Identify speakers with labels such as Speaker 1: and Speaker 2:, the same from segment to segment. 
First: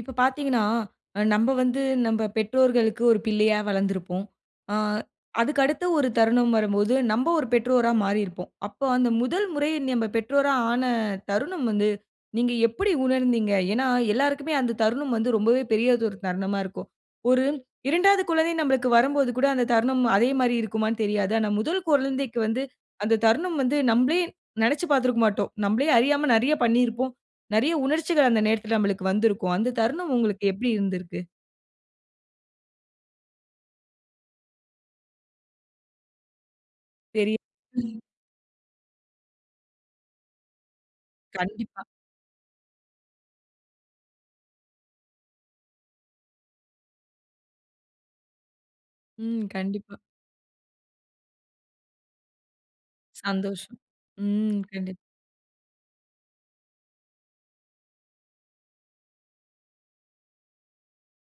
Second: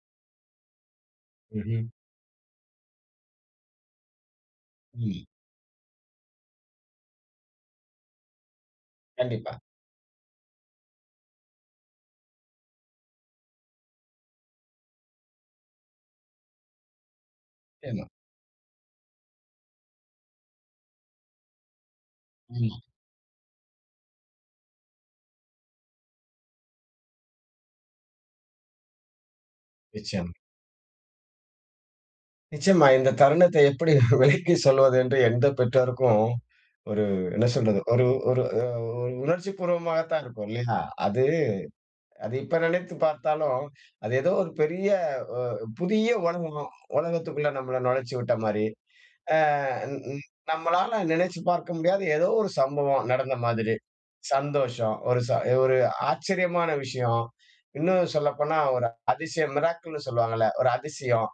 Speaker 1: இப்ப பாத்தீங்கன்னா, நம்ப வந்து
Speaker 2: ம்ஹ்ம்.
Speaker 1: நம்ப பெற்றோர்களுக்கு ஒரு பிள்ளையா வளர்ந்துருப்போம். ஆ,
Speaker 2: ம்.
Speaker 1: அதுக்கடுத்து ஒரு தருணம் வரும்போது, நம்ப ஒரு பெற்றோரா மாறிருப்போம். அப்ப அந்த முதல்
Speaker 2: கண்டிப்பா.
Speaker 1: முறை நம்ப பெற்றோரா ஆன தருணம் வந்து, நீங்க எப்டி உணர்ந்தீங்க? ஏன்னா எல்லாருக்குமே அந்த தருணம் வந்து ரொம்பவே பெரியதொரு தருணமா இருக்கும். ஒரு
Speaker 2: எமா.
Speaker 1: 2வது குழந்தை நம்பளக்கு வரும் போது கூட அந்த தருணம் அதே மாரி இருக்குமான்னு தெரியாது. ஆனா முதல் குழந்தைக்கு வந்து,
Speaker 2: ம்.
Speaker 1: அந்த தருணம் வந்து, நம்பளே நினைச்சி பாத்துருக்க மாட்டோம். நம்பளே அறியாம நிறைய பண்ணியிருப்போம். நிறைய உணர்ச்சிகள் அந்த நேரத்துல நம்பளுக்கு வந்திருக்கும். அந்த தருணம்
Speaker 2: நிச்சயமா.
Speaker 1: உங்களுக்கு எப்டி இருந்திருக்கு?
Speaker 2: நிச்சயமா. இந்த தருணத்த எப்டி விலக்கி சொல்வதென்று எந்த பெற்றோருக்கும், ஒரு
Speaker 1: சரி.
Speaker 2: என்ன சொல்றது? ஒரு, ஒரு அ ஒரு உணர்ச்சி பூர்வமாகத்தான் இருக்கும். இல்லையா? அது
Speaker 1: கண்டிப்பா.
Speaker 2: அது இப்ப நினைத்து பார்த்தாலும், அது ஏதோ ஒரு பெரிய ஒ புதிய உலகம். உலகத்துக்குள்ள நம்மள நுழைச்சு விட்ட மாரி. அ
Speaker 1: ம்.
Speaker 2: ன்
Speaker 1: கண்டிப்பா.
Speaker 2: ன் நம்மளால நினைச்சுப் பார்க்க முடியாத, ஏதோ ஒரு சம்பவம் நடந்த மாதிரி.
Speaker 1: சந்தோஷம்! ம்.
Speaker 2: சந்தோஷம்,
Speaker 1: கண்டிப்பா.
Speaker 2: ஒரு ச ஒரு ஆச்சரியமான விஷயம்! இன்னும் சொல்லப்போனா ஒரு அதிசயம். மிராக்கிள் ன்னு சொல்வாங்கள்ல, ஒரு அதிசயம்.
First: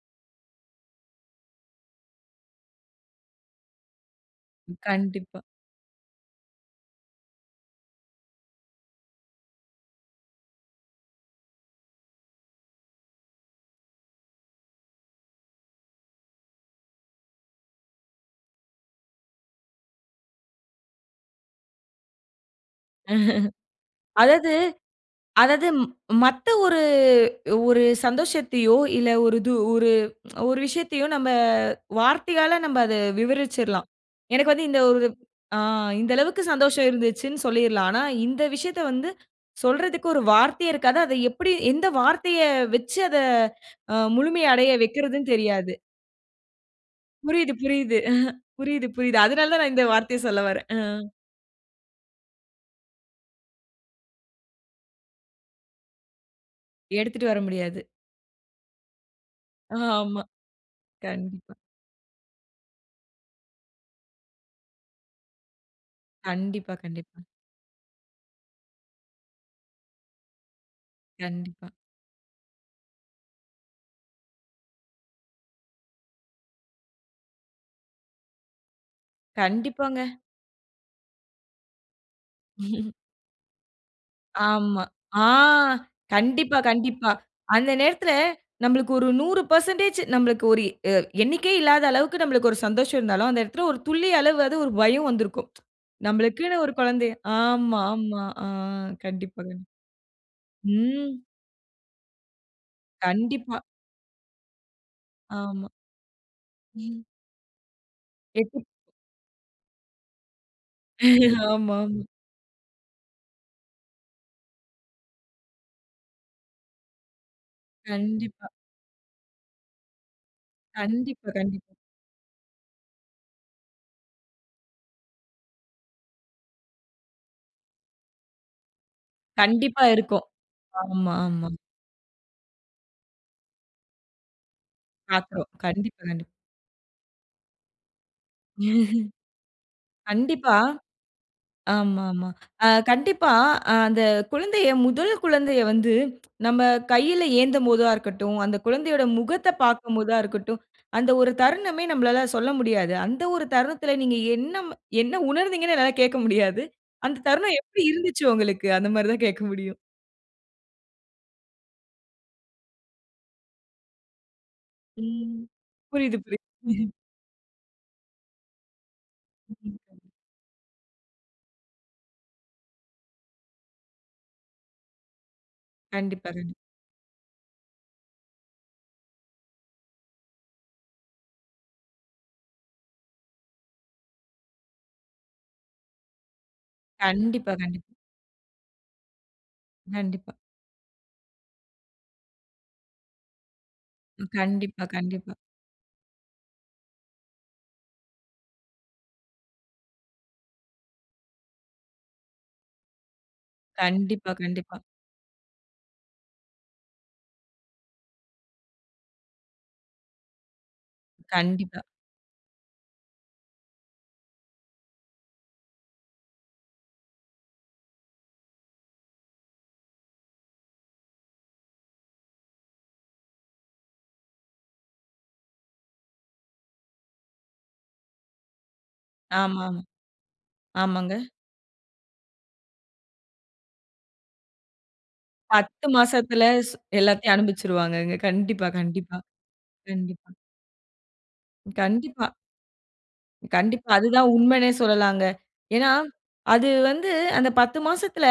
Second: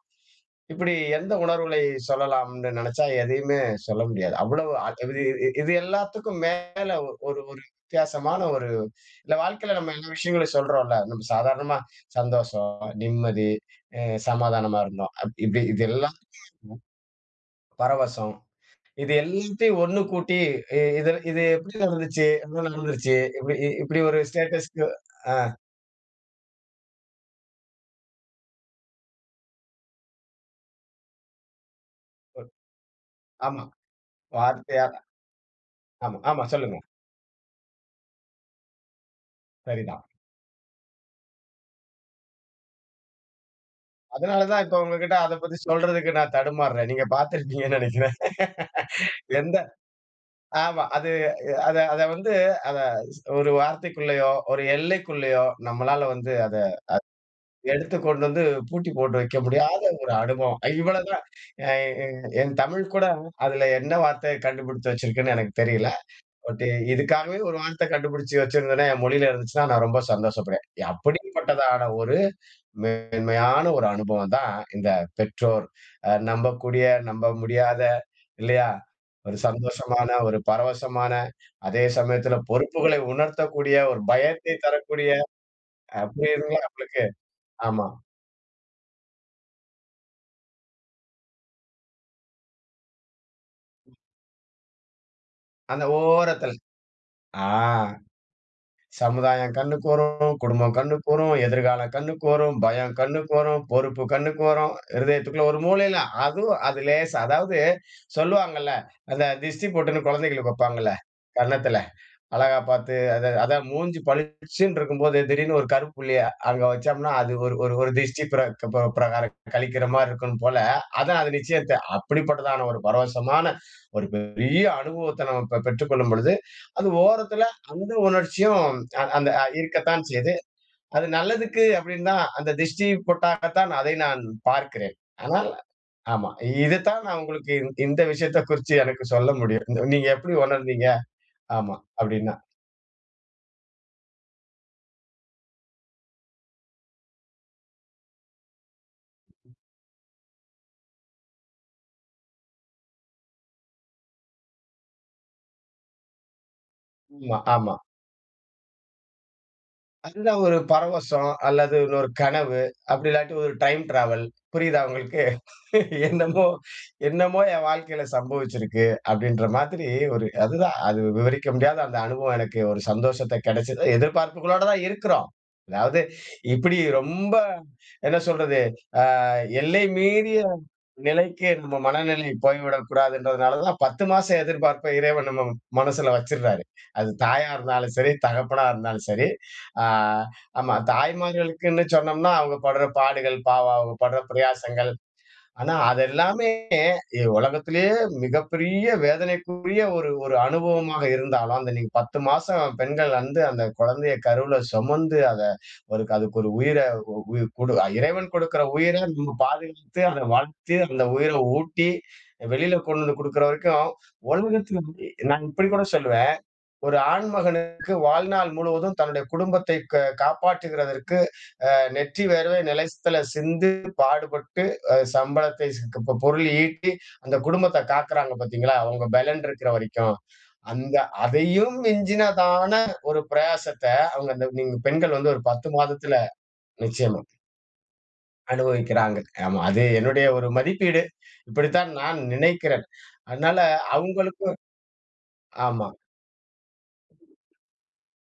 Speaker 2: இப்பிடி எந்த உணர்வுகளை சொல்லலாம்னு நினைச்சா, எதையுமே சொல்ல முடியாது. அவ்வளவு அ இ
Speaker 1: கண்டிப்பா.
Speaker 2: இது எல்லாத்துக்கும் மேல ஒரு ஒரு வித்தியாசமான, ஒரு இல்ல வாழ்க்கைல நாம இந்த விஷயங்கள சொல்கிறோம்ல. நம்ம சாதாரணமா சந்தோஷம், நிம்மதி, அ சமாதானமா இருந்தோம். அப் இப்டி இது எல்லாம் [unintelligible] பரவசம் இது எல்லாத்தையும் ஒண்ணு கூட்டி இது இது எப்படி நடந்துச்சு, என்ன நடந்துச்சு. இப் இ இப்படி ஒரு
Speaker 1: அதாது
Speaker 2: ஸ்டேட்டஸ்‌க்கு ஆ
Speaker 1: அதாது, ம் மத்த ஒரு ஒரு சந்தோஷத்தயோ இல்ல ஒரு இது ஒரு ஒரு விஷயத்தயோ நம்ம
Speaker 2: ஓர்
Speaker 1: வார்த்தையால நம்ப அத
Speaker 2: ஆமா.
Speaker 1: விவரிச்சிரலாம். எனக்கு வந்து இந்த
Speaker 2: வார்த்தையா
Speaker 1: ஒரு அ இந்த
Speaker 2: ஆமா,
Speaker 1: அளவுக்கு
Speaker 2: ஆமா சொல்லுங்க.
Speaker 1: சந்தோஷம் இருந்துச்சுன்னு சொல்லிரலாம். ஆனா, இந்த விஷயத்த வந்து
Speaker 2: சரிதான்.
Speaker 1: சொல்றதுக்கு ஒரு வார்த்தையே இருக்காது அத எப்டி, எந்த வார்த்தைய வச்சு, அத அ
Speaker 2: அதனால
Speaker 1: முழுமை
Speaker 2: தான்
Speaker 1: அடைய
Speaker 2: இப்ப உங்ககிட்ட
Speaker 1: வைக்கிறதுன்னு
Speaker 2: அதபத்தி
Speaker 1: தெரியாது.
Speaker 2: சொல்றதுக்கு நான் தடுமார்றேன். நீங்க
Speaker 1: புரியுது,
Speaker 2: பார்த்திருப்பீங்கன்னு
Speaker 1: புரியுது.
Speaker 2: நினைக்கிறேன்.
Speaker 1: புரியுது, புரியுது. அதனால
Speaker 2: எந்த
Speaker 1: தான் நா இந்த வார்த்தைய சொல்ல வர்றேன். அ.
Speaker 2: ஆமா அது அத, அத வந்து அத ஸ் ஒரு வார்த்தைக்குள்ளயோ, ஒரு எல்லைக்குள்ளயோ நம்மளால வந்து அதை
Speaker 1: எடுத்துட்டு வர முடியாது.
Speaker 2: எடுத்து கொண்டு வந்து பூட்டி போட்டு வைக்க முடியாத ஒரு
Speaker 1: ஆமா.
Speaker 2: அனுபவம். இவ்ளோதான்
Speaker 1: கண்டிப்பா.
Speaker 2: என், என், என் தமிழ் கூட. அதுல என்ன வார்த்தைய கண்டுபிடிச்சு வச்சிருக்குன்னு, எனக்கு தெரியல. பட்
Speaker 1: கண்டிப்பா, கண்டிப்பா.
Speaker 2: இதுக்காகவே ஒரு வார்த்த கண்டபிடிச்சு வச்சிருந்துதுனா? என் மொழியில இருந்துச்சுனா? நான் ரொம்ப சந்தோஷப்படுவேன்.
Speaker 1: கண்டிப்பா.
Speaker 2: அப்படிப்பட்டதான ஒரு மேன்மையான ஒரு அனுபவம் தான், இந்த பெற்றோர். நம்பக்கூடிய, நம்ப முடியாத, இல்லையா? ஒரு
Speaker 1: கண்டிப்பாங்க.
Speaker 2: சந்தோஷமான, ஒரு பரவசமான, அதே சமயத்துல பொறுப்புகளை உணர்த்தக்கூடிய, ஒரு பயத்தை
Speaker 1: ஆமா.
Speaker 2: தரக்கூடிய
Speaker 1: ஆ!
Speaker 2: அ
Speaker 1: கண்டிப்பா,
Speaker 2: புரியிதுங்களா உங்களுக்கு?
Speaker 1: கண்டிப்பா. அந்த
Speaker 2: ஆமா.
Speaker 1: நேரத்துல நம்பளுக்கு ஒரு 100% நம்பளுக்கு ஒரு எ எண்ணிக்கையே இல்லாத அளவுக்கு நம்பளுக்கு ஒரு சந்தோஷம் இருந்தாலும், அந்த இடத்துல ஒரு துளியளவாது அது ஒரு பயம் வந்துருக்கும்.
Speaker 2: அந்த
Speaker 1: ந
Speaker 2: ஓரத்தல
Speaker 1: ம்பளக்குன்னு ஒரு குழந்தய
Speaker 2: ஆ,
Speaker 1: ஆமா ஆமா ஆ, கண்டிப்பாங்க.
Speaker 2: சமுதாயம் கண்ணுக்கு வரும், குடும்பம் கண்ணுக்கு
Speaker 1: ம்.
Speaker 2: வரும், எதிர்காலம் கண்ணுக்கு வரும், பயம் கண்ணுக்கு
Speaker 1: கண்டிப்பா.
Speaker 2: வரும், பொறுப்பு கண்ணுக்கு வரும். இருதயத்திற்குள்ள ஒரு
Speaker 1: ஆமா.
Speaker 2: மூளைல அதுவும் அது லேசா, அதாவது
Speaker 1: எப்புடி?
Speaker 2: சொல்வாங்கள்ல அந்த திஷ்டி பொட்டுனு குழந்தைகளுக்கு வப்பாங்கள்ல
Speaker 1: ஆமா,
Speaker 2: கன்னத்துல
Speaker 1: ஆமா.
Speaker 2: அழகா பாத்து. அத அதான் மூஞ்சி பளிச்சுனு இருக்கும் போது, திடீரென்று ஒரு கருப்புள்ளிய அங்க வைச்சோம்னா அது ஒரு ஒரு திருஷ்டி
Speaker 1: கண்டிப்பா.
Speaker 2: பிரக் பிப பிரகாரம் கழிக்கிற மாரி இருக்கும் போல. அதான்
Speaker 1: கண்டிப்பா,
Speaker 2: அது
Speaker 1: கண்டிப்பா.
Speaker 2: நிச்சயத்த அப்படிப்பட்டதான ஒரு பரவசமான ஒரு பெரிய அனுபவத்தை நாம ப பெற்றுக் கொள்ளும் பொழுது, அது ஓரத்தில அந்த உணர்ச்சியும் அந்த அ
Speaker 1: கண்டிப்பா
Speaker 2: இருக்கத்தான்
Speaker 1: இருக்கும்.
Speaker 2: செய்து. அது
Speaker 1: ஆமா, ஆமா.
Speaker 2: நல்லதுக்கு அப்படின்னுதான், அந்த திஷ்டி பொட்டாகத்தான் அதை நான் பார்க்கிறேன்.
Speaker 1: பாக்றோம்.
Speaker 2: ஆனால்,
Speaker 1: கண்டிப்பா, கண்டிப்பா.
Speaker 2: ஆமா, இது தான் நா உங்களுக்கு இந் இந்த விஷயத்த குறிச்சு எனக்கு சொல்ல முடியும். "நீங்க எப்டி
Speaker 1: கண்டிப்பா.
Speaker 2: உணர்ந்தீங்க?" ஆமா,
Speaker 1: ஆமாமா.
Speaker 2: அப்படின்னா.
Speaker 1: ஆ கண்டிப்பா அந்த குழந்தைய முதல் குழந்தைய வந்து நம்ப கைல ஏந்தம் போதா இருக்கட்டும். அந்த குழந்தையோட முகத்த பார்க்கும்போதா இருக்கட்டும். அந்த ஒரு தருணமே நம்பளால சொல்ல முடியாது. அந்த ஒரு தருணத்துல நீங்க என்ன, என்ன உணர்ந்தீங்கன்னு என்னால கேட்க முடியாது. "அந்த
Speaker 2: மா
Speaker 1: தருணம்
Speaker 2: ஆமா.
Speaker 1: எப்டி இருந்துச்சு உங்களுக்கு?" அந்த மாரி தான் கேட்க முடியும்.
Speaker 2: அந்த ஒரு பரவசம் அல்லது இன்னொரு கனவு அப்படி இல்லாட்டி ஒரு டைம் ட்ராவல், புரியுதா உங்களுக்கு?
Speaker 1: ம். புரியுது, புரியுது.
Speaker 2: என்னமோ, என்னமோ என் வாழ்க்கைல சம்பவிச்சிருக்கு, அப்படின்ற மாதிரி. ஒரு அதுதான் அது விவரிக்க முடியாத அந்த அனுபவம். எனக்கு ஒரு சந்தோஷத்த கிடைச்சது. எதிர்பார்ப்புகளோட தான் இருக்கிறோம். அதாவது
Speaker 1: கண்டிப்பா, கண்டிப்பா.
Speaker 2: இப்பிடி ரொம்ப, என்ன சொல்றது? அ எல்லை மீறிய நிலைக்கு நம்ம மனநிலை போய்விடக்கூடாதுன்றதுனால தான் 10 மாசம் எதிர்பார்ப்ப இறைவன் நம்ம மனசுல வச்சுடறாரு. அது தாயா
Speaker 1: கண்டிப்பா. கண்டிப்பா.
Speaker 2: இருந்தாலும் சரி, தகப்பனா இருந்தாலும் சரி. அ
Speaker 1: கண்டிப்பா.
Speaker 2: ஆமா தாய்மார்களுக்குன்னு சொன்னோம்னா அவங்க படுற பாடுகள். பாவம்! அவங்க படுற
Speaker 1: ஓ! கண்டிப்பா,
Speaker 2: பிரயாசங்கள்.
Speaker 1: கண்டிப்பா.
Speaker 2: ஆனா அது எல்லாமே, எ உலகத்திலயே மிகப்பெரிய வேதனைக்குரிய ஒரு ஒரு அனுபவமாக இருந்தாலும், அந்த நீங்க 10 மாசம் பெண்கள் வந்து, அந்த குழந்தைய
Speaker 1: கண்டிப்பா,
Speaker 2: கருவுல
Speaker 1: கண்டிப்பா.
Speaker 2: சுமந்து, அத ஒரு அதற்கொரு உயிர, உய் கொடு இறைவன் கொடுக்கிற உயிர நம்ம பாதுகாத்து, அத வளர்த்து, அந்த உயிர
Speaker 1: கண்டிப்பா.
Speaker 2: ஊட்டி, வெளில கொண்டு வந்து குடுக்கிற வரைக்கும், உலகத்துல நான் இப்படி கூட சொல்வேன். ஒரு ஆண்மகனுக்கு வாழ்நாள் முழுவதும் தன்னுடைய குடும்பத்தை க காப்பாற்றுகிறதற்கு, அ நெற்றி வேர்வை நிலத்தில சிந்து, பாடுபட்டு அ சம்பளத்தை, ச க ப பொருள் ஈட்டி, அந்த குடும்பத்த காக்கிறாங்க பார்த்தீங்களா! அவுங்க பெலன் இருக்கிற
Speaker 1: ஆமாமா.
Speaker 2: வரைக்கும். அந்த
Speaker 1: ஆமாங்க.
Speaker 2: அதையும் மிஞ்சினதான ஒரு பிரயாசத்த, அவுங்க அந்த நீங்க பெண்கள் வந்து ஒரு 10
Speaker 1: 10
Speaker 2: மாதத்தில
Speaker 1: மாசத்துல ஸ்
Speaker 2: நிச்சயமா.
Speaker 1: எல்லாத்தையும் அனுபவிச்சிருவாங்கக. கண்டிப்பா, கண்டிப்பா,
Speaker 2: அனுபவிக்கிறாங்க. ஆமா. அது என்னுடைய
Speaker 1: கண்டிப்பா.
Speaker 2: ஒரு மதிப்பீடு. இப்படித்தான் நான்
Speaker 1: கண்டிப்பா.
Speaker 2: நினைக்கிறேன். அதனால
Speaker 1: கண்டிப்பா! அது தான்
Speaker 2: அவுங்களுக்கும்
Speaker 1: உண்மைனே சொல்லலாங்க.
Speaker 2: ஆமா.
Speaker 1: ஏன்னா அது வந்து, அந்த 10 மாசத்தில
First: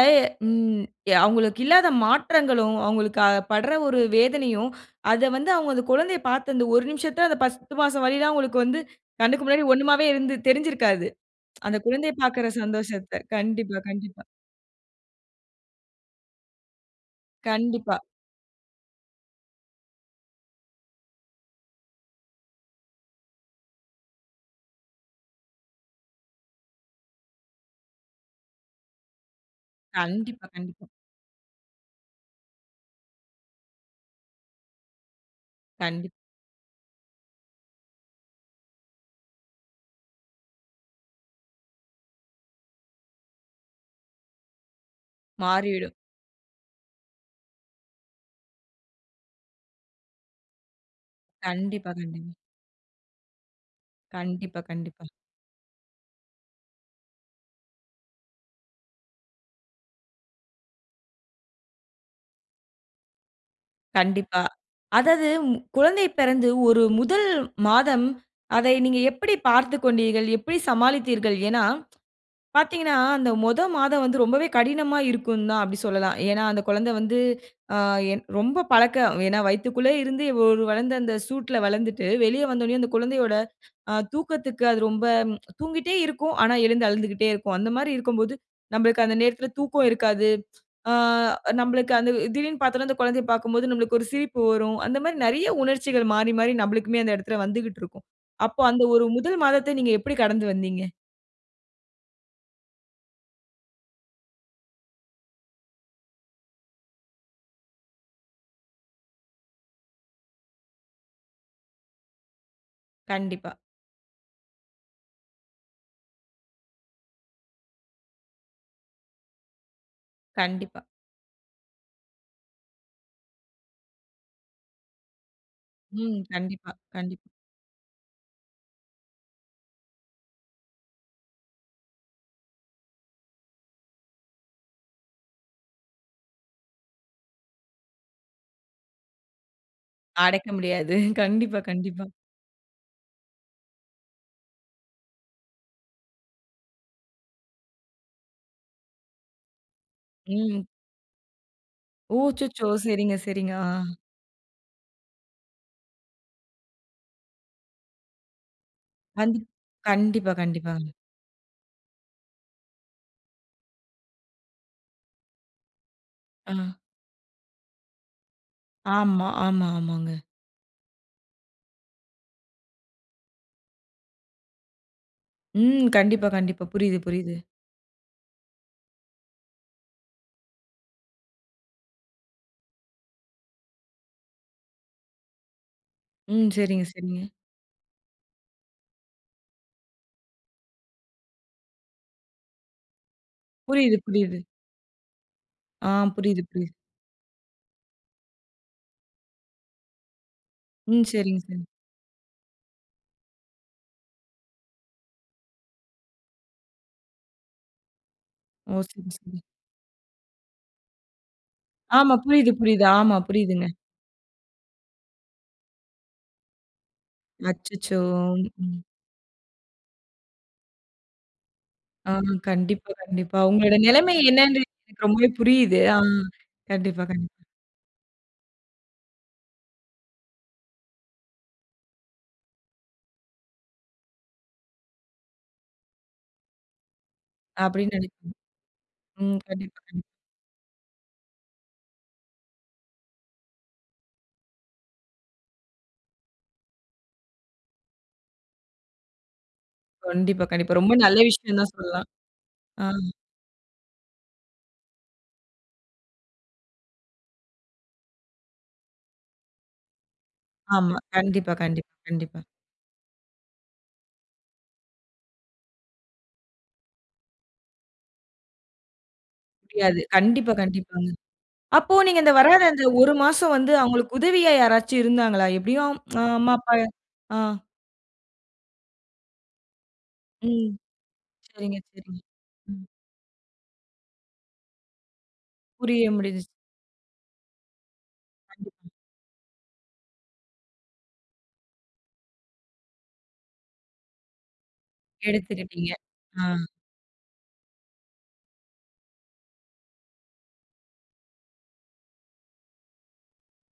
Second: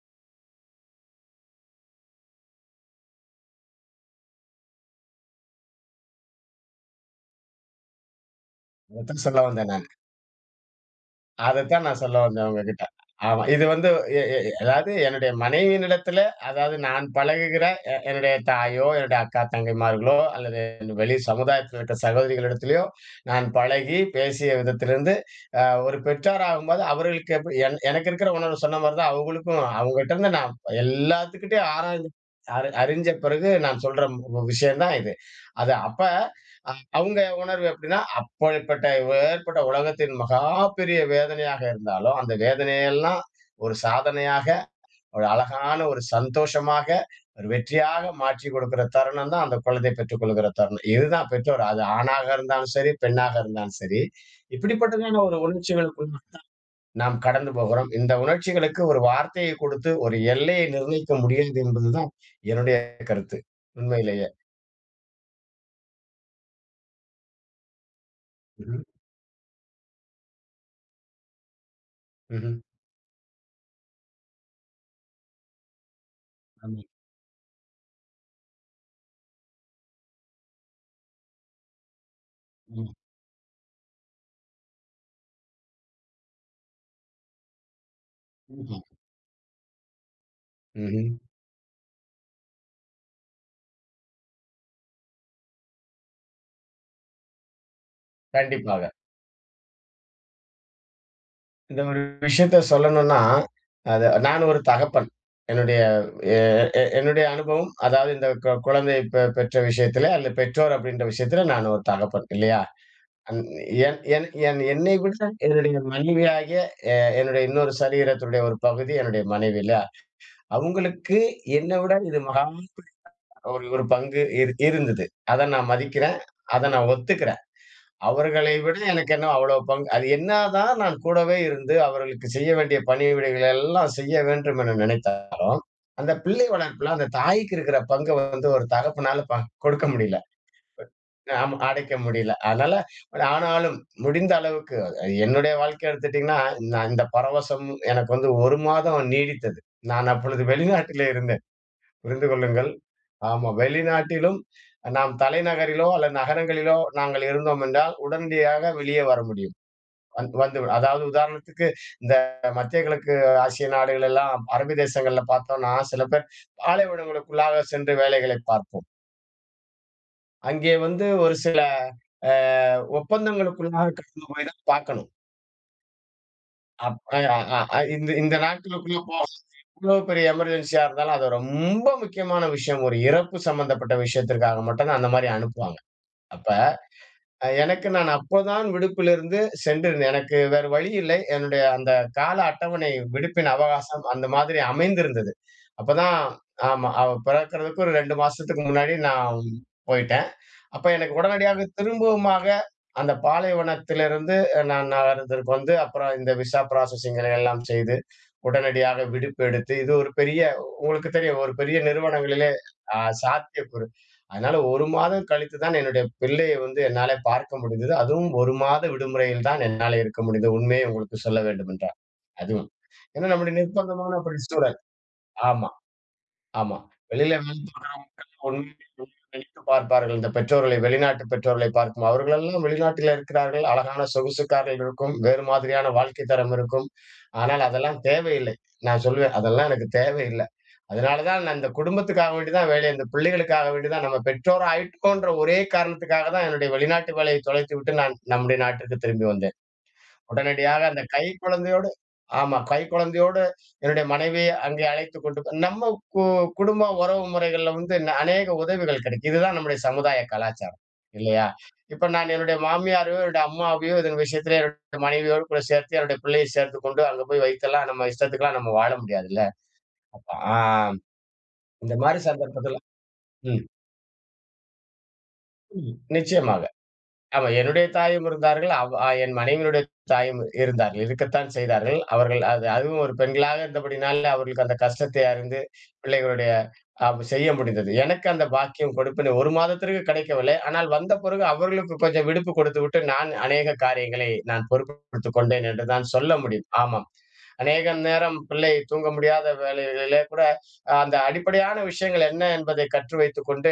Speaker 1: ம் அவுங்களுக்கு இல்லாத மாற்றங்களும், அவுங்களுக்கு அ பட்ற ஒரு வேதனையும், அத வந்து அவுங்க அந்த குழந்தைய பாத்த அந்த ஒரு நிமிசத்த, அந்த 10 மாசம் வலிலாம் அவங்களுக்கு வந்து
Speaker 2: அதைத்தான் சொல்ல
Speaker 1: கண்ணுக்கு முன்னாடி
Speaker 2: வந்தேன் நானு
Speaker 1: ஒண்ணுமாவே இரு தெரிஞ்சிருக்காது, அந்த
Speaker 2: அதைத்தான் நான்
Speaker 1: குழந்தைய
Speaker 2: சொல்ல
Speaker 1: பாக்கிற
Speaker 2: வந்தேன் உங்க கிட்ட.
Speaker 1: சந்தோஷத்த.
Speaker 2: ஆமா. இது
Speaker 1: கண்டிப்பா,
Speaker 2: வந்து எ
Speaker 1: கண்டிப்பா.
Speaker 2: எ எ அதாவது என்னுடைய மனைவியினிடத்தில, அதாவது நான் பழகுகிற எ
Speaker 1: கண்டிப்பா.
Speaker 2: என்னுடைய தாயோ, என்னுடைய அக்கா தங்கைமார்களோ, அல்லது வெளி சமுதாயத்தில இருக்கிற சகோதரிகளிடத்திலயோ, நான் பழகி பேசிய விதத்திலிருந்து அ ஒரு பெற்றோரகும்போது அவர்களுக்கு எப்டி என் எனக்கு இருக்கிற உணர்வு சொன்ன மாதிரி தான் அவுங்களுக்கும். அவுங்க கிட்டேருந்து.
Speaker 1: கண்டிப்பா,
Speaker 2: நான்
Speaker 1: கண்டிப்பா.
Speaker 2: எல்லாத்துக்கிட்டேயும் ஆராய்ந்து அறி அறிஞ்ச பிறகு நான் சொல்ற ம் விஷயம் தான் இது. அது அப்ப
Speaker 1: கண்டிப்
Speaker 2: அ அவங்க உணர்வு எப்டின்னா அப்டிப்பட்ட எப்பேர்பட்ட உலகத்தின் மகாப்பெரிய வேதனையாக இருந்தாலும், அந்த வேதனையெல்லாம், ஒரு சாதனையாக ஒரு அழகான
Speaker 1: மாறிடும்.
Speaker 2: ஒரு சந்தோஷமாக, ஒரு வெற்றியாக மாற்றிக் கொடுக்குற தருணம் தான், அந்த குழந்தைய பெற்றுக் கொள்கிற தருணம். இது தான் பெற்றோர், அது
Speaker 1: கண்டிப்பா.
Speaker 2: ஆணாக
Speaker 1: கண்டிப்பா.
Speaker 2: இருந்தாலும் சரி, பெண்ணாக இருந்தாலும் சரி,
Speaker 1: கண்டிப்பா. கண்டிப்பா.
Speaker 2: இப்படிப்பட்டதான ஒரு உணர்ச்சிகளுக்கு நாம் கடந்து போகிறோம். இந்த உணர்ச்சிகளுக்கு ஒரு வார்த்தையை கொடுத்து ஒரு எல்லையை நிர்ணயிக்க முடியாது என்பது தான் என்னுடைய கருத்து உண்மையிலயே.
Speaker 1: கண்டிப்பா. அதாது ம் குழந்தை பிறந்து ஒரு முதல் மாதம், அதை
Speaker 2: ம்ஹ்ம்.
Speaker 1: நீங்க எப்பிடி பார்த்துக் கொண்டீர்கள்? எப்பிடி சமாளித்தீர்கள்? ஏன்னா,
Speaker 2: ம்ஹ்ம்
Speaker 1: பாத்தீங்கன்னா, அந்த மொதொ மாதம் வந்து ரொம்பவே கடினமா இருக்குங்தான். அப்டி சொல்லலாம். ஏன்னா அந்த
Speaker 2: ஆமா.
Speaker 1: குழந்தை வந்து ஆ, என் ரொம்ப பழக்க ஏன்னா வயித்துக்குள்ளருந்து ஒரு வளர்ந்த, அந்த சூட்‌ல வளந்துட்டு வெளிய வந்த உடனே அந்த
Speaker 2: ம்.
Speaker 1: குழந்தையோட, அ தூக்கத்துக்கு அது ரொம்ப தூங்கிட்டே இருக்கும். ஆனா எழுந்து அழுந்துகிட்டே இருக்கும். அந்த மாரி இருக்கம் போது,
Speaker 2: ம்ஹ்ம்.
Speaker 1: நமபளுக்கு அந்த நேரத்துல தூக்கம் இருக்காது. ஆ,
Speaker 2: ம்ஹ்ம்.
Speaker 1: அந்த நம்பளுக்கு திடீர் என்று பாத்தோனா, அந்த குழந்தைய பாக்கும்போது நம்பளுக்கு ஒரு சிரிப்பு வரும். அந்த மாரி நிறைய உணர்ச்சிகள் மாறி மாறி நம்பளுக்குமே அந்த இடத்துல வந்துகிட்டு இருக்கும். அப்போ அந்த
Speaker 2: கண்டிப்பாக.
Speaker 1: ஒரு முதல் மாதத்த நீங்க எப்டி கடந்து வந்தீங்க?
Speaker 2: இந்த ஒரு விஷயத்த சொல்லணும்னா, அது நான் ஒரு தகப்பன். என்னுடைய ஏ எ என்னுடைய அனுபவம் அதாவது இந்த கொ கொழந்தையை பெ பெற்ற விஷயத்துல அல்ல. பெற்றோர் அப்படின்ற விஷயத்துல நான் ஒரு தகப்பன் இல்லையா? அ
Speaker 1: கண்டிப்பா.
Speaker 2: என் என் என் என்னைய விட என்னுடைய மனைவியாகிய எ என்னுடைய இன்னொரு சரீரத்தினுடைய ஒரு பகுதி என்னுடைய மனைவி இல்லயா?
Speaker 1: கண்டிப்பா.
Speaker 2: அவுங்களுக்கு என்ன விட இது மகா பெரிய ஒரு ஒரு பங்கு இரு இருந்தது. அத நான் மதிக்கிறேன்.
Speaker 1: ம்
Speaker 2: அத
Speaker 1: கண்டிப்பா,
Speaker 2: நான்
Speaker 1: கண்டிப்பா.
Speaker 2: ஒத்துக்குறேன். அவர்களை விட எனக்கு என்ன அவ்ளோ பங்கு? அது என்னா தான் நான் கூடவே இருந்து அவர்களுக்கு செய்ய வேண்டிய பணிவிடைகள எல்லாம் செய்ய வேண்டும் என நினைத்தாலும், அந்த பிள்ளை வளர்ப்புல அந்த தாய்க்கு இருக்குற பங்க வந்து ஒரு தகப்பனால பா கொடுக்க முடியல.
Speaker 1: அடைக்க முடியாது.
Speaker 2: ஆமா
Speaker 1: கண்டிப்பா,
Speaker 2: அடைக்க
Speaker 1: கண்டிப்பா.
Speaker 2: முடியல. அதனால ஆனாலும் முடிந்த அளவுக்கு என்னுடைய வாழ்க்கைய எடுத்துட்டீங்கன்னா நான் இந்த பரவசம் எனக்கு வந்து 1 மாதம் நீடித்தது. நான் அப்பொழுது
Speaker 1: ம்.
Speaker 2: வெளிநாட்டிலே இருந்தேன்,
Speaker 1: ஓ!
Speaker 2: புரிந்து
Speaker 1: அச்சச்சோ!
Speaker 2: கொள்ளுங்கள்.
Speaker 1: சரிங்க,
Speaker 2: ஆமா
Speaker 1: சரிங்க, ஆ.
Speaker 2: வெளிநாட்டிலும் நாம் தலைநகரிலோ அல்லது நகரங்களிலோ நாங்கள் இருந்தோம் என்றால் உடனடியாக வெளியே வர
Speaker 1: அது
Speaker 2: முடியும்.
Speaker 1: கண்டிப்பா,
Speaker 2: வந்-வந்து
Speaker 1: கண்டிப்பாங்க.
Speaker 2: அதாவது உதாரணத்துக்கு இந்த மத்திய கிழக்கு ஆசிய நாடுகள் எல்லாம் அரபு தேசங்கள்ல பாத்தோம்னா சில பேர்
Speaker 1: ஆ.
Speaker 2: பாலைவனங்களுக்குள்ளாக சென்று வேலைகளைப் பார்ப்போம்.
Speaker 1: ஆமா, ஆமா, ஆமாங்க.
Speaker 2: அங்கே வந்து ஒரு சில அ ஒப்பந்தங்களுக்குள்ளாக கடந்து போயி தான் பாக்கணும்.
Speaker 1: ம். கண்டிப்பா, கண்டிப்பா. புரியுது,
Speaker 2: அப் அ
Speaker 1: புரியுது.
Speaker 2: அ இந்த இந்த நாட்களுக்குள்ள [unintelligible] எவ்வளோ பெரிய எமர்ஜென்ஸியா இருந்தாலும் அது ரொம்ப முக்கியமான விஷயம். ஒரு இறப்பு சம்மந்தப்பட்ட விஷயத்திற்காக மட்டும் தான் அந்த மாரி அனுப்புவாங்க. அப்ப
Speaker 1: ம். சரிங்க, சரிங்க.
Speaker 2: அ எனக்கு நான் அப்போதான் விடுப்பிலிருந்து சென்றிருந்தேன். எனக்கு வேறு வழி இல்லை. என்னுடைய அந்த கால அட்டவணை விடுப்பின்
Speaker 1: புரியுது,
Speaker 2: அவகாசம் அந்த
Speaker 1: புரியுது.
Speaker 2: மாதிரி அமைந்திருந்தது.
Speaker 1: ஆ.
Speaker 2: அப்பதான்
Speaker 1: புரியுது, புரியுது.
Speaker 2: ஆமா. அவ பிறக்கறதுக்கு ஒரு 2 மாசத்துக்கு முன்னாடி நான் போயிட்டேன். அப்ப
Speaker 1: ம்.
Speaker 2: எனக்கு
Speaker 1: சரிங்க, சரிங்.
Speaker 2: உடனடியாக திரும்பவுமாக அந்த பாலைவனத்திலிருந்து நான் நகரத்திற்கு வந்து, அப்பறம் இந்த விசா ப்ராசஸிங்கிற எல்லாம் செய்து
Speaker 1: ஓ!
Speaker 2: உடனடியாக
Speaker 1: சரி, சரி.
Speaker 2: விடுப்பு எடுத்து, இது ஒரு பெரிய உங்களுக்கு தெரியும். ஒரு பெரிய
Speaker 1: ஆமா.
Speaker 2: நிறுவனங்களிலே
Speaker 1: புரியுது, புரியுது.
Speaker 2: அ
Speaker 1: ஆமா, புரியுதுங்க.
Speaker 2: சாத்தியக்கூறு அதனால 1 மாதம் கழித்து தான் என்னுடைய பிள்ளையை வந்து என்னால பார்க்க முடிந்தது.
Speaker 1: அச்சச்சோ!
Speaker 2: அதுவும் 1
Speaker 1: ம்.
Speaker 2: மாத விடுமுறையில் தான் என்னால இருக்க முடிந்தது. உண்மையை உங்களுக்கு சொல்ல வேண்டுமென்றால்
Speaker 1: ஆ.
Speaker 2: அதுவும்.
Speaker 1: கண்டிப்பா,
Speaker 2: என்னன்னா
Speaker 1: கண்டிப்பா.
Speaker 2: நம்முடைய
Speaker 1: உங்களோட நிலைமை
Speaker 2: நிர்பந்தமான ஒரு
Speaker 1: என்னன்னு
Speaker 2: சூழல்.
Speaker 1: எனக்கு ரொம்பவே
Speaker 2: ஆமா,
Speaker 1: புரியுது. ஆ.
Speaker 2: ஆமா.
Speaker 1: கண்டிப்பா, கண்டிப்பா.
Speaker 2: வெளியில நினைத்து [unintelligible] பார்ப்பார்கள் இந்த பெற்றோர்களை வெளிநாட்டு பெற்றோர்களை பார்க்கும், அவர்களெல்லாம் வெளிநாட்டிலே இருக்கிறார்கள். அழகான சொகுசுக்கார்கள் இருக்கும். வேறு மாதிரியான வாழ்க்கை தரம் இருக்கும். ஆனால்
Speaker 1: அப்படீன்னு
Speaker 2: அதெல்லாம்
Speaker 1: நெனைப்போம்
Speaker 2: தேவையில்லை. நான் சொல்லுவேன்
Speaker 1: ம்.
Speaker 2: அதெல்லாம்
Speaker 1: கண்டிப்பா,
Speaker 2: எனக்கு
Speaker 1: கண்டிப்பா.
Speaker 2: தேவை இல்ல. அதனால தான் நான் இந்த குடும்பத்துக்காக வேண்டிதான் வேலை அந்த பிள்ளைகளுக்காக வேண்டிதான். நம்ம பெற்றோர் ஆயிருக்கோன்ற ஒரே காரணத்துக்காக தான் என்னுடைய வெளிநாட்டு வேலையை தொலைத்து விட்டு, நான் நம்முடைய நாட்டிற்கு திரும்பி வந்தேன்.
Speaker 1: கண்டிப்பா, கண்டிப்பா.
Speaker 2: உடனடியாக
Speaker 1: ரொம்ப
Speaker 2: அந்த
Speaker 1: நல்ல
Speaker 2: கை
Speaker 1: விஷயம் தான்
Speaker 2: குழந்தையோடு
Speaker 1: சொல்லலாம்.
Speaker 2: ஆமா. கை
Speaker 1: ஆ.
Speaker 2: குழந்தையோடு என்னுடைய மனைவி அங்கே அழைத்துக் கொண்டு நம்ம போ குடும்ப உறவு முறைகள்ல வந்து ந அநேக உதவிகள் கிடைக்கும். இதுதான் நம்முடைய சமுதாய கலாச்சாரம்
Speaker 1: ஆமா.
Speaker 2: இல்லையா?
Speaker 1: கண்டிப்பா, கண்டிப்பா,
Speaker 2: இப்ப நான்
Speaker 1: கண்டிப்பா.
Speaker 2: என்னுடைய மாமியாரையோ என்னுடைய அம்மாவையோ இதன் விஷயத்தில என்னுடைய மனைவியோடு கூட சேர்த்து என்னுடைய பிள்ளையை சேர்த்து கொண்டு அங்க போய் வைத்தெல்லாம் நம்ம இஷ்டத்துக்குலாம் நம்ம வாழ முடியாது இல்ல?
Speaker 1: முடியாது.
Speaker 2: அப்ப
Speaker 1: கண்டிப்பா,
Speaker 2: ஆ
Speaker 1: கண்டிப்பாங்க. அப்போ
Speaker 2: இந்த மாரி
Speaker 1: நீங்க இந்த வராத
Speaker 2: சந்தர்ப்பத்தில
Speaker 1: இந்த 1 மாசம்
Speaker 2: ம்.
Speaker 1: வந்து அவங்களுக்கு உதவியா யாராச்சு இருந்தாங்களா? எப்படியும்
Speaker 2: ம்.
Speaker 1: அம்மா,
Speaker 2: நிச்சியமாக.
Speaker 1: அப்பா. ஆ.
Speaker 2: ஆமா என்னுடைய தாயும் இருந்தார்கள். அவ் என் மனைவியினுடைய தாயும்
Speaker 1: ம்.
Speaker 2: இருந்தார்கள். இருக்கத்தான்
Speaker 1: சரிங்க,
Speaker 2: செய்தார்கள்.
Speaker 1: சரிங்க.
Speaker 2: அவர்கள் அது
Speaker 1: ம்.
Speaker 2: அதுவும் ஒரு பெண்களாக இருந்தபடியினால அவர்களுக்கு அந்த கஷ்டத்தை அறிந்து
Speaker 1: புரிய முடிஞ்சுச்சு.
Speaker 2: பிள்ளைகளுடைய அம் செய்ய முடிந்தது. எனக்கு அந்த
Speaker 1: கண்டிப்பா.
Speaker 2: பாக்கியம், கொடுப்பினை 1 மாதத்திற்கு கிடைக்கவில்லை. ஆனால் வந்த பிறகு அவர்களுக்கு கொஞ்சம் விடுப்பு கொடுத்துவிட்டு, நான் அநேக காரியங்களை நான் பொறுப்பு எடுத்துக் கொண்டேன் என்று
Speaker 1: எடுத்துக்கிட்டீங்க.
Speaker 2: தான் சொல்ல
Speaker 1: ஆ.
Speaker 2: முடியும். ஆமாம். அநேக நேரம் பிள்ளை தூங்க முடியாத வேளைகளிலே கூட அந்த அடிப்படையான விஷயங்கள் என்ன என்பதை கற்று வைத்துக் கொண்டு,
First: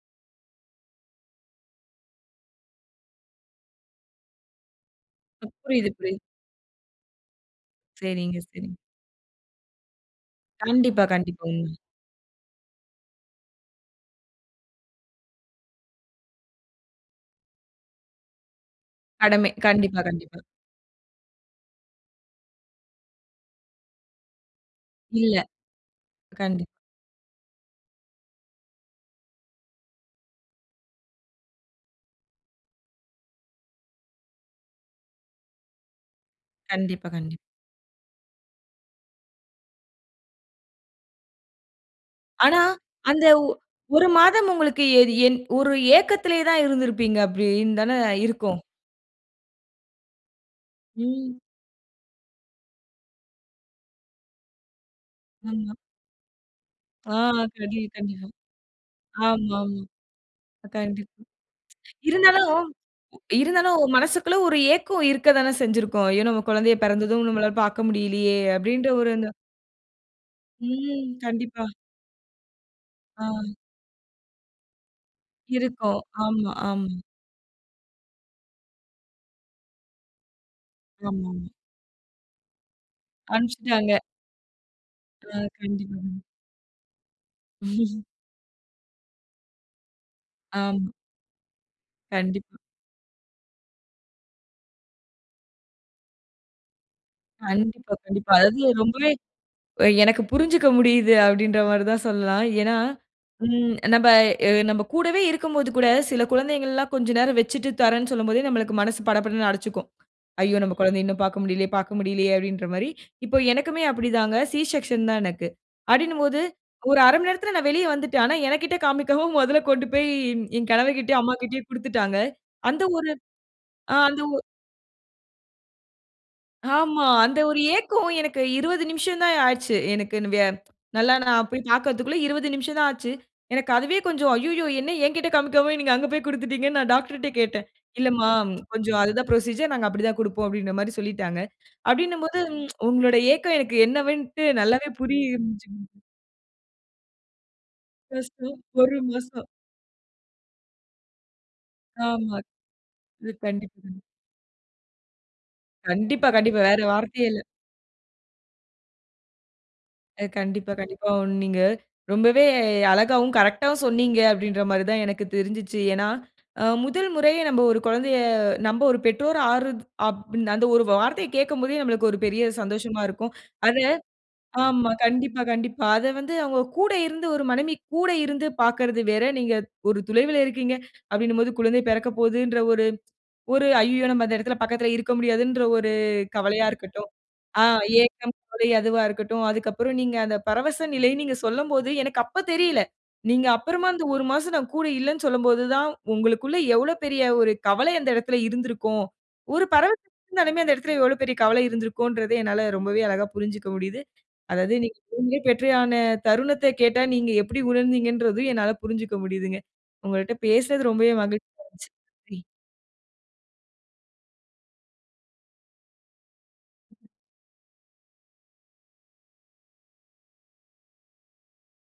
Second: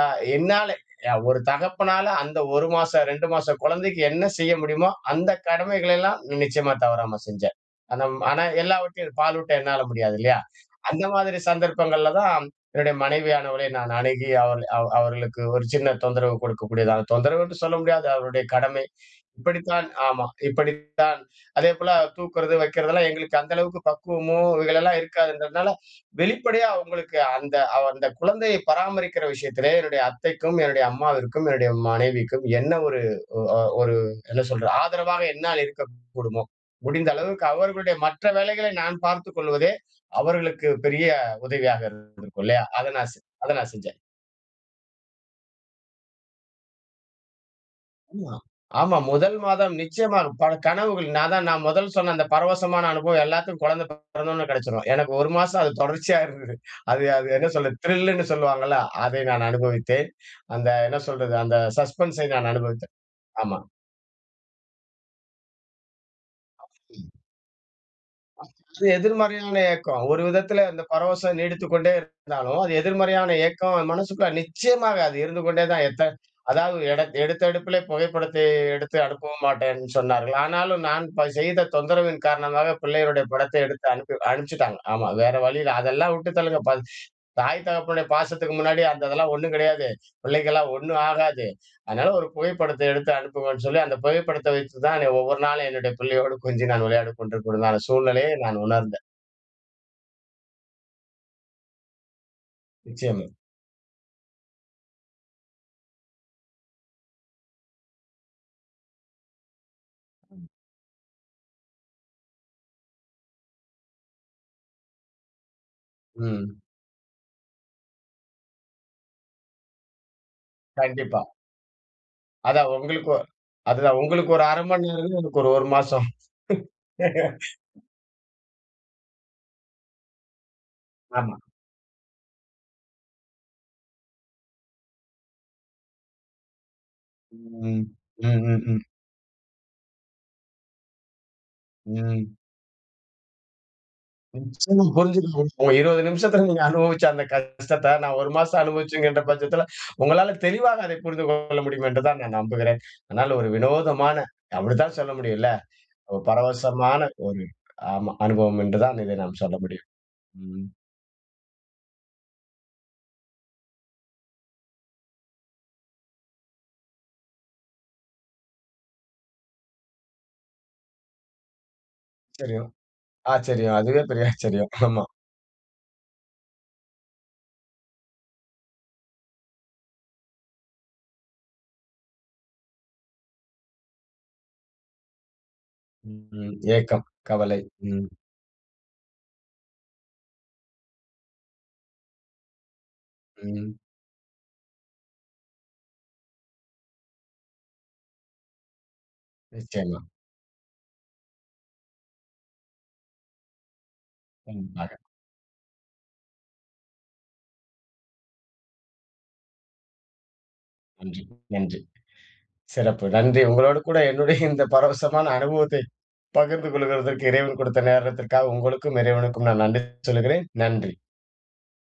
Speaker 2: அ என்னாலே அ ஒரு தகப்பனால அந்த 1 மாச, 2 மாசக் கொழந்தைக்கு என்ன செய்ய முடியுமோ அந்த
Speaker 1: அ புரியுது,
Speaker 2: கடமைகளை
Speaker 1: புரியுது.
Speaker 2: எல்லாம் நிச்சியமா தவறாம செஞ்சேன். அந்த ம்
Speaker 1: சரிங்க,
Speaker 2: ஆனா
Speaker 1: சரிங்க.
Speaker 2: எல்லாவற்றையும் பாலூட்ட என்னால முடியாது இல்லையா?
Speaker 1: கண்டிப்பா,
Speaker 2: அந்த மாதிரி
Speaker 1: கண்டிப்பா. உண்ம.
Speaker 2: சந்தர்ப்பங்கள்ல தான் என்னுடைய மனைவியானவளை நான் அணுகி அவள் அவ் அவர்களுக்கு ஒரு சின்ன தொந்தரவு கொடுக்கக்கூடியதாக, தொந்தரவென்று சொல்ல முடியாது. அவர்களுடைய கடமை.
Speaker 1: கடமை.
Speaker 2: இப்டித்தான்
Speaker 1: கண்டிப்பா,
Speaker 2: ஆமா.
Speaker 1: கண்டிப்பா.
Speaker 2: இப்டித்தான் அதேபோல தூக்குறது, வைக்கிறது எல்லாம் எங்களுக்கு அந்த அளவுக்கு பக்குவமோ இதுலெல்லாம்
Speaker 1: இல்ல.
Speaker 2: இருக்காதுன்றதுனால வெளிப்படையா
Speaker 1: கண்டிப்
Speaker 2: அவங்களுக்கு அந்த அந்த குழந்தையை பராமரிக்கிற விஷயத்திலே என்னுடைய அத்தைக்கும் என்னுடைய அம்மாவிற்கும், என்னுடைய மனைவிக்கும் என்ன ஒரு ஒ அ ஒரு என்ன சொல்றது? ஆதரவாக என்னால் இருக்கக்கூடுமோ முடிந்த
Speaker 1: கண்டிப்பா, கண்டிப்பா.
Speaker 2: அளவுக்கு அவர்களுடைய மற்ற வேலைகளை நான் பார்த்துக் கொள்வதே அவர்களுக்கு பெரிய உதவியாக இருந்திருக்கும்
Speaker 1: ஆனா
Speaker 2: இல்லையா? அத நா செ
Speaker 1: அந்த ஒ
Speaker 2: அத நான் செஞ்சேன்.
Speaker 1: 1 மாதம் உங்களுக்கு எது என் ஒரு ஏக்கத்திலயே தான் இருந்திருப்பீங்க அப்படீன்னு தானே
Speaker 2: உ ஆ
Speaker 1: இருக்கும்.
Speaker 2: ஆமா 1 மாதம் நிச்சியமா பல கனவுகள். நான்
Speaker 1: ம்.
Speaker 2: தான் நான் முதல் சொன்ன அந்த பரவசமான அனுபவம் எல்லாத்துக்கும் குழந்தை பிறந்த உடனே கிடைச்சுரும். எனக்கு 1 மாசம் அது
Speaker 1: ஆமா.
Speaker 2: தொடர்ச்சியா இருந்தது. அது
Speaker 1: ஆ.
Speaker 2: அது என்ன சொல்றது
Speaker 1: கண்டி
Speaker 2: த்ரில்லுன்னு
Speaker 1: கண்டிப்பா.
Speaker 2: சொல்லுவாங்கல்ல அதை நான்
Speaker 1: ஆமாமா.
Speaker 2: அனுபவித்தேன். அந்த என்ன
Speaker 1: கண்டிப்பா.
Speaker 2: சொல்றது? அந்த சஸ்பென்ஸை நான்
Speaker 1: இருந்தாலும்
Speaker 2: அனுபவித்தேன். ஆமா.
Speaker 1: இருந்தாலும் மனசுக்குள்ள ஒரு ஏக்கம் இருக்க தானே செஞ்சுருக்கும். "ஐயோ! நம்ம குழந்தைய
Speaker 2: [unintelligible]
Speaker 1: பிறந்ததும் நம்மாளால பார்க்க முடியலையே" அப்டின்ற
Speaker 2: [unintelligible]
Speaker 1: ஒரு அந்த
Speaker 2: எதிர்மறையான ஏக்கம். ஒரு விதத்தில இந்த
Speaker 1: ம்.
Speaker 2: பரவசம்
Speaker 1: கண்டிப்பா.
Speaker 2: நீடித்துக் கொண்டே இருந்தாலும், அது
Speaker 1: ஆ.
Speaker 2: எதிர்மறையான ஏக்கம் மனசுக்குள்ள நிச்சியமாக அது இருந்து கொண்டே தான்
Speaker 1: இருக்கும்.
Speaker 2: எத்த
Speaker 1: ஆமா,
Speaker 2: அதாவது
Speaker 1: ஆமா.
Speaker 2: எடத் எடுத்த எடுப்பிலே புகைப்படத்தை எடுத்து அனுப்பவும் மாட்டேன்னு சொன்னார்கள். ஆனாலும் நான் ப
Speaker 1: ஆமாமா.
Speaker 2: செய்த தொந்தரவின் காரணமாக பிள்ளையுடைய படத்தை எடுத்து
Speaker 1: அனுப்பிச்சுட்டாங்க.
Speaker 2: அனுப்பி அனுப்பிச்சுட்டாங்க. ஆமா. வேற
Speaker 1: ஆ.
Speaker 2: வழி இல்ல. அதெல்லாம்
Speaker 1: கண்டிப்பாங்க.
Speaker 2: வுட்டுத் தள்ளுங்க. பல் தாய் தகப்பனுடைய பாசத்துக்கு முன்னாடி அந்த இதெல்லாம் ஒண்ணும் கிடையாது. பிள்ளைக்கலாம்
Speaker 1: ஆம்.
Speaker 2: ஒண்ணும் ஆகாது. அதனால ஒரு
Speaker 1: கண்டிப்பா.
Speaker 2: புகைப்படத்தை எடுத்து அனுப்புங்கன்னு சொல்லி, அந்த புகைப்படத்தை வச்சு தான் ஒவ்வொரு நாளும் என்னுடைய பிள்ளையோடு கொஞ்சி நான் விளையாடிக் கொண்டிருக்க உடனான
Speaker 1: கண்டிப்பா,
Speaker 2: சூழ்நிலையை
Speaker 1: கண்டிப்பா.
Speaker 2: நான்
Speaker 1: அதாவது
Speaker 2: உணர்ந்தேன்.
Speaker 1: ரொம்பவே அ எனக்கு புரிஞ்சுக்க முடியுது அப்டின்ற மாதிரி தான் சொல்லலாம் ஏன்னா
Speaker 2: நிச்சியமா.
Speaker 1: ம் நம்ப அ நம்ப கூடவே இருக்கும்போது கூட சில குழந்தைங்கலாம் கொஞ்சம் நேரம் வச்சுட்டு தரேன்னு சொல்லும்போதே நமக்கு மனசு பட படன்னு அடிச்சுக்கும்.
Speaker 2: ம்.
Speaker 1: "ஐயோ! நம்ப குழந்தைய இன்னும் பார்க்க முடியலையே பார்க்க முடியலையே" அப்டின்ற மாரி. இப்ப எனக்குமே அப்டிதாங்க. சி செக்ஷன் தான் எனக்கு. அப்டின்னுபோது
Speaker 2: ம்.
Speaker 1: ஒரு 1/2 மணி நேரத்தில நான் வெளிய வந்துட்டேன். ஆனா என்கிட்ட காமிக்காம முதல்ல கொண்டு போய் என் கணவர்கிட்டயும்,
Speaker 2: கண்டிப்பா.
Speaker 1: அம்மாகிட்டயும் குடுத்துட்டாங்க.
Speaker 2: அதான்
Speaker 1: அந்த ஒரு
Speaker 2: உங்களுக்கும் ஒ
Speaker 1: அ
Speaker 2: அதுதான்
Speaker 1: அந்த
Speaker 2: உங்களுக்கு
Speaker 1: ஒ
Speaker 2: ஒரு 1/2 மணி நேரம். எனக்கு ஒரு 1 மாசம்.
Speaker 1: ஆமா. அந்த ஒரு ஏக்கம். எனக்கு 20 நிமிஷம் தான் ஆச்சு. எனக்குன்னு வியா நல்லா
Speaker 2: ஆமா.
Speaker 1: நான் போய் பார்க்கறதுக்குள்ள 20 நிமிஷம் தான் ஆச்சு. எனக்கு அதுவே கொஞ்சம் ஐய்யய்யோ! என்ன என்கிட்ட காமிக்காம நீங்க அங்க போய் குடுத்துட்டீங்கன்னு நான் டாக்டர்ட்டயே
Speaker 2: ம்
Speaker 1: கேட்டேன்
Speaker 2: ம்.
Speaker 1: "இல்லம்மா
Speaker 2: ம். ம்.
Speaker 1: கொஞ்சம் அதுதான் ப்ரொசீஜர் நாங்க அப்டி தான் குடுப்போம்" அப்டின்ற மாரி சொல்லிட்டாங்க.
Speaker 2: ம்.
Speaker 1: அப்டின்னும்போது உங்களுடைய ஏக்கம் எனக்கு என்னவென்ட்டு
Speaker 2: நிச்சியமா
Speaker 1: நல்லாவே
Speaker 2: புரிஞ்சுதுங்க.
Speaker 1: புரியுஞ்சு.
Speaker 2: ஒரு 20 நிமிஷத்தில நீங்க அனுபவிச்ச அந்த கஷ்டத்த நான் 1 மாசம்
Speaker 1: [unintelligible] 1
Speaker 2: அனுபவிச்சேங்கின்ற
Speaker 1: மாசம்.
Speaker 2: பட்சத்தில உங்களால தெளிவாக அதை புரிந்து கொள்ள முடியும் என்றுதான்
Speaker 1: ஆமா.
Speaker 2: நான் நம்புகிறேன்.
Speaker 1: இது
Speaker 2: அதனால ஒரு
Speaker 1: கண்டிப்பாங்க.
Speaker 2: வினோதமான அப்டித்தான் சொல்ல முடியும் இல்ல? ஒரு
Speaker 1: கண்டிப்பா, கண்டிப்பா. வேற
Speaker 2: பரவசமான
Speaker 1: வார்த்தையே இல்ல.
Speaker 2: ஒரு ஆமா. அனுபவம் என்று தான் இதை நாம் சொல்ல முடியும்.
Speaker 1: அ
Speaker 2: ம்.
Speaker 1: கண்டிப்பா, கண்டிப்பா. ஒண் நீங்க ரொம்பவே அழகாவும் கரெக்டாவும் சொன்னீங்க அப்டின்ற மாரி தான் எனக்கு தெரிஞ்சுச்சு. ஏன்னா அ 1 முறையா நம்ப ஒரு குழந்தையை நம்ப ஒரு பெற்றோரா ஆறத் அப் அந்த ஒரு வார்த்தையை கேட்கும் போதே நமக்கு ஒரு பெரிய
Speaker 2: தெரியும்.
Speaker 1: சந்தோஷமா இருக்கும்.
Speaker 2: ஆச்சரியம்.
Speaker 1: அத
Speaker 2: அதுவே பெரிய ஆச்சரியம்.
Speaker 1: ஆமா.
Speaker 2: ஆமா.
Speaker 1: கண்டிப்பா, கண்டிப்பா. அத வந்து அவங்க கூட இருந்து ஒரு மனைவி கூட இருந்து பார்க்கறது வேற. நீங்க ஒரு துலைவில இருக்கீங்க அப்டின்னும் போது குழந்தை பிறக்க போதுன்ற ஒரு ஒரு "ஐய்யயோ! நம்ம அந்த இடத்தில பக்கத்தில இருக்க முடியாதுன்ற ஒரு
Speaker 2: ம். ம்.
Speaker 1: கவலையா
Speaker 2: ஏக்கம்,
Speaker 1: இருக்கட்டும்,
Speaker 2: கவலை.
Speaker 1: ஆ
Speaker 2: ம்.
Speaker 1: ஏக்கம், கவலை அதுவா இருக்கட்டும். அதுக்கப்பறம் நீங்க அந்த பரவச நிலை, நீங்க சொல்லும் போது எனக்கு அப்பத் தெரியல. நீங்க
Speaker 2: ம்.
Speaker 1: அப்பறமா இந்த 1 மாசம் நான் கூட இல்லைன்னு சொல்லும்போது தான் உங்களுக்குள்ள எவ்வளவு பெரிய ஒரு கவலை அந்த இடத்தில இருந்திருக்கும். ஒரு பர
Speaker 2: நிச்சியமா.
Speaker 1: இருந்தாலுமே அந்த இடத்தில எவ்வளவு பெரிய கவலை இருந்திருக்கும்ன்றதை என்னால ரொம்பவே அழகா புரிஞ்சுக்க முடியுது. அதாவது
Speaker 2: கண்டிப்பாக.
Speaker 1: நீங்க [unintelligible] தருணத்தை கேட்டா நீங்க எப்டி உணர்ந்தீங்கன்றது என்னால புரிஞ்சுக்க முடியுதுங்க. உங்கள்ட்ட பேசுனது ரொம்பவே
Speaker 2: நன்றி,
Speaker 1: மகிழ்ச்சியா
Speaker 2: நன்றி.
Speaker 1: இருந்துச்சு. நன்றி.
Speaker 2: சிறப்பு. நன்றி, உங்களோடு கூட என்னுடைய இந்த பரவசமான அனுபவத்தை பகிர்ந்து கொள்கிறதற்கு இறைவன் கொடுத்த நேரத்திற்காக உங்களுக்கும் இறைவனுக்கும் நான் நன்றி சொல்லுகிறேன். நன்றி!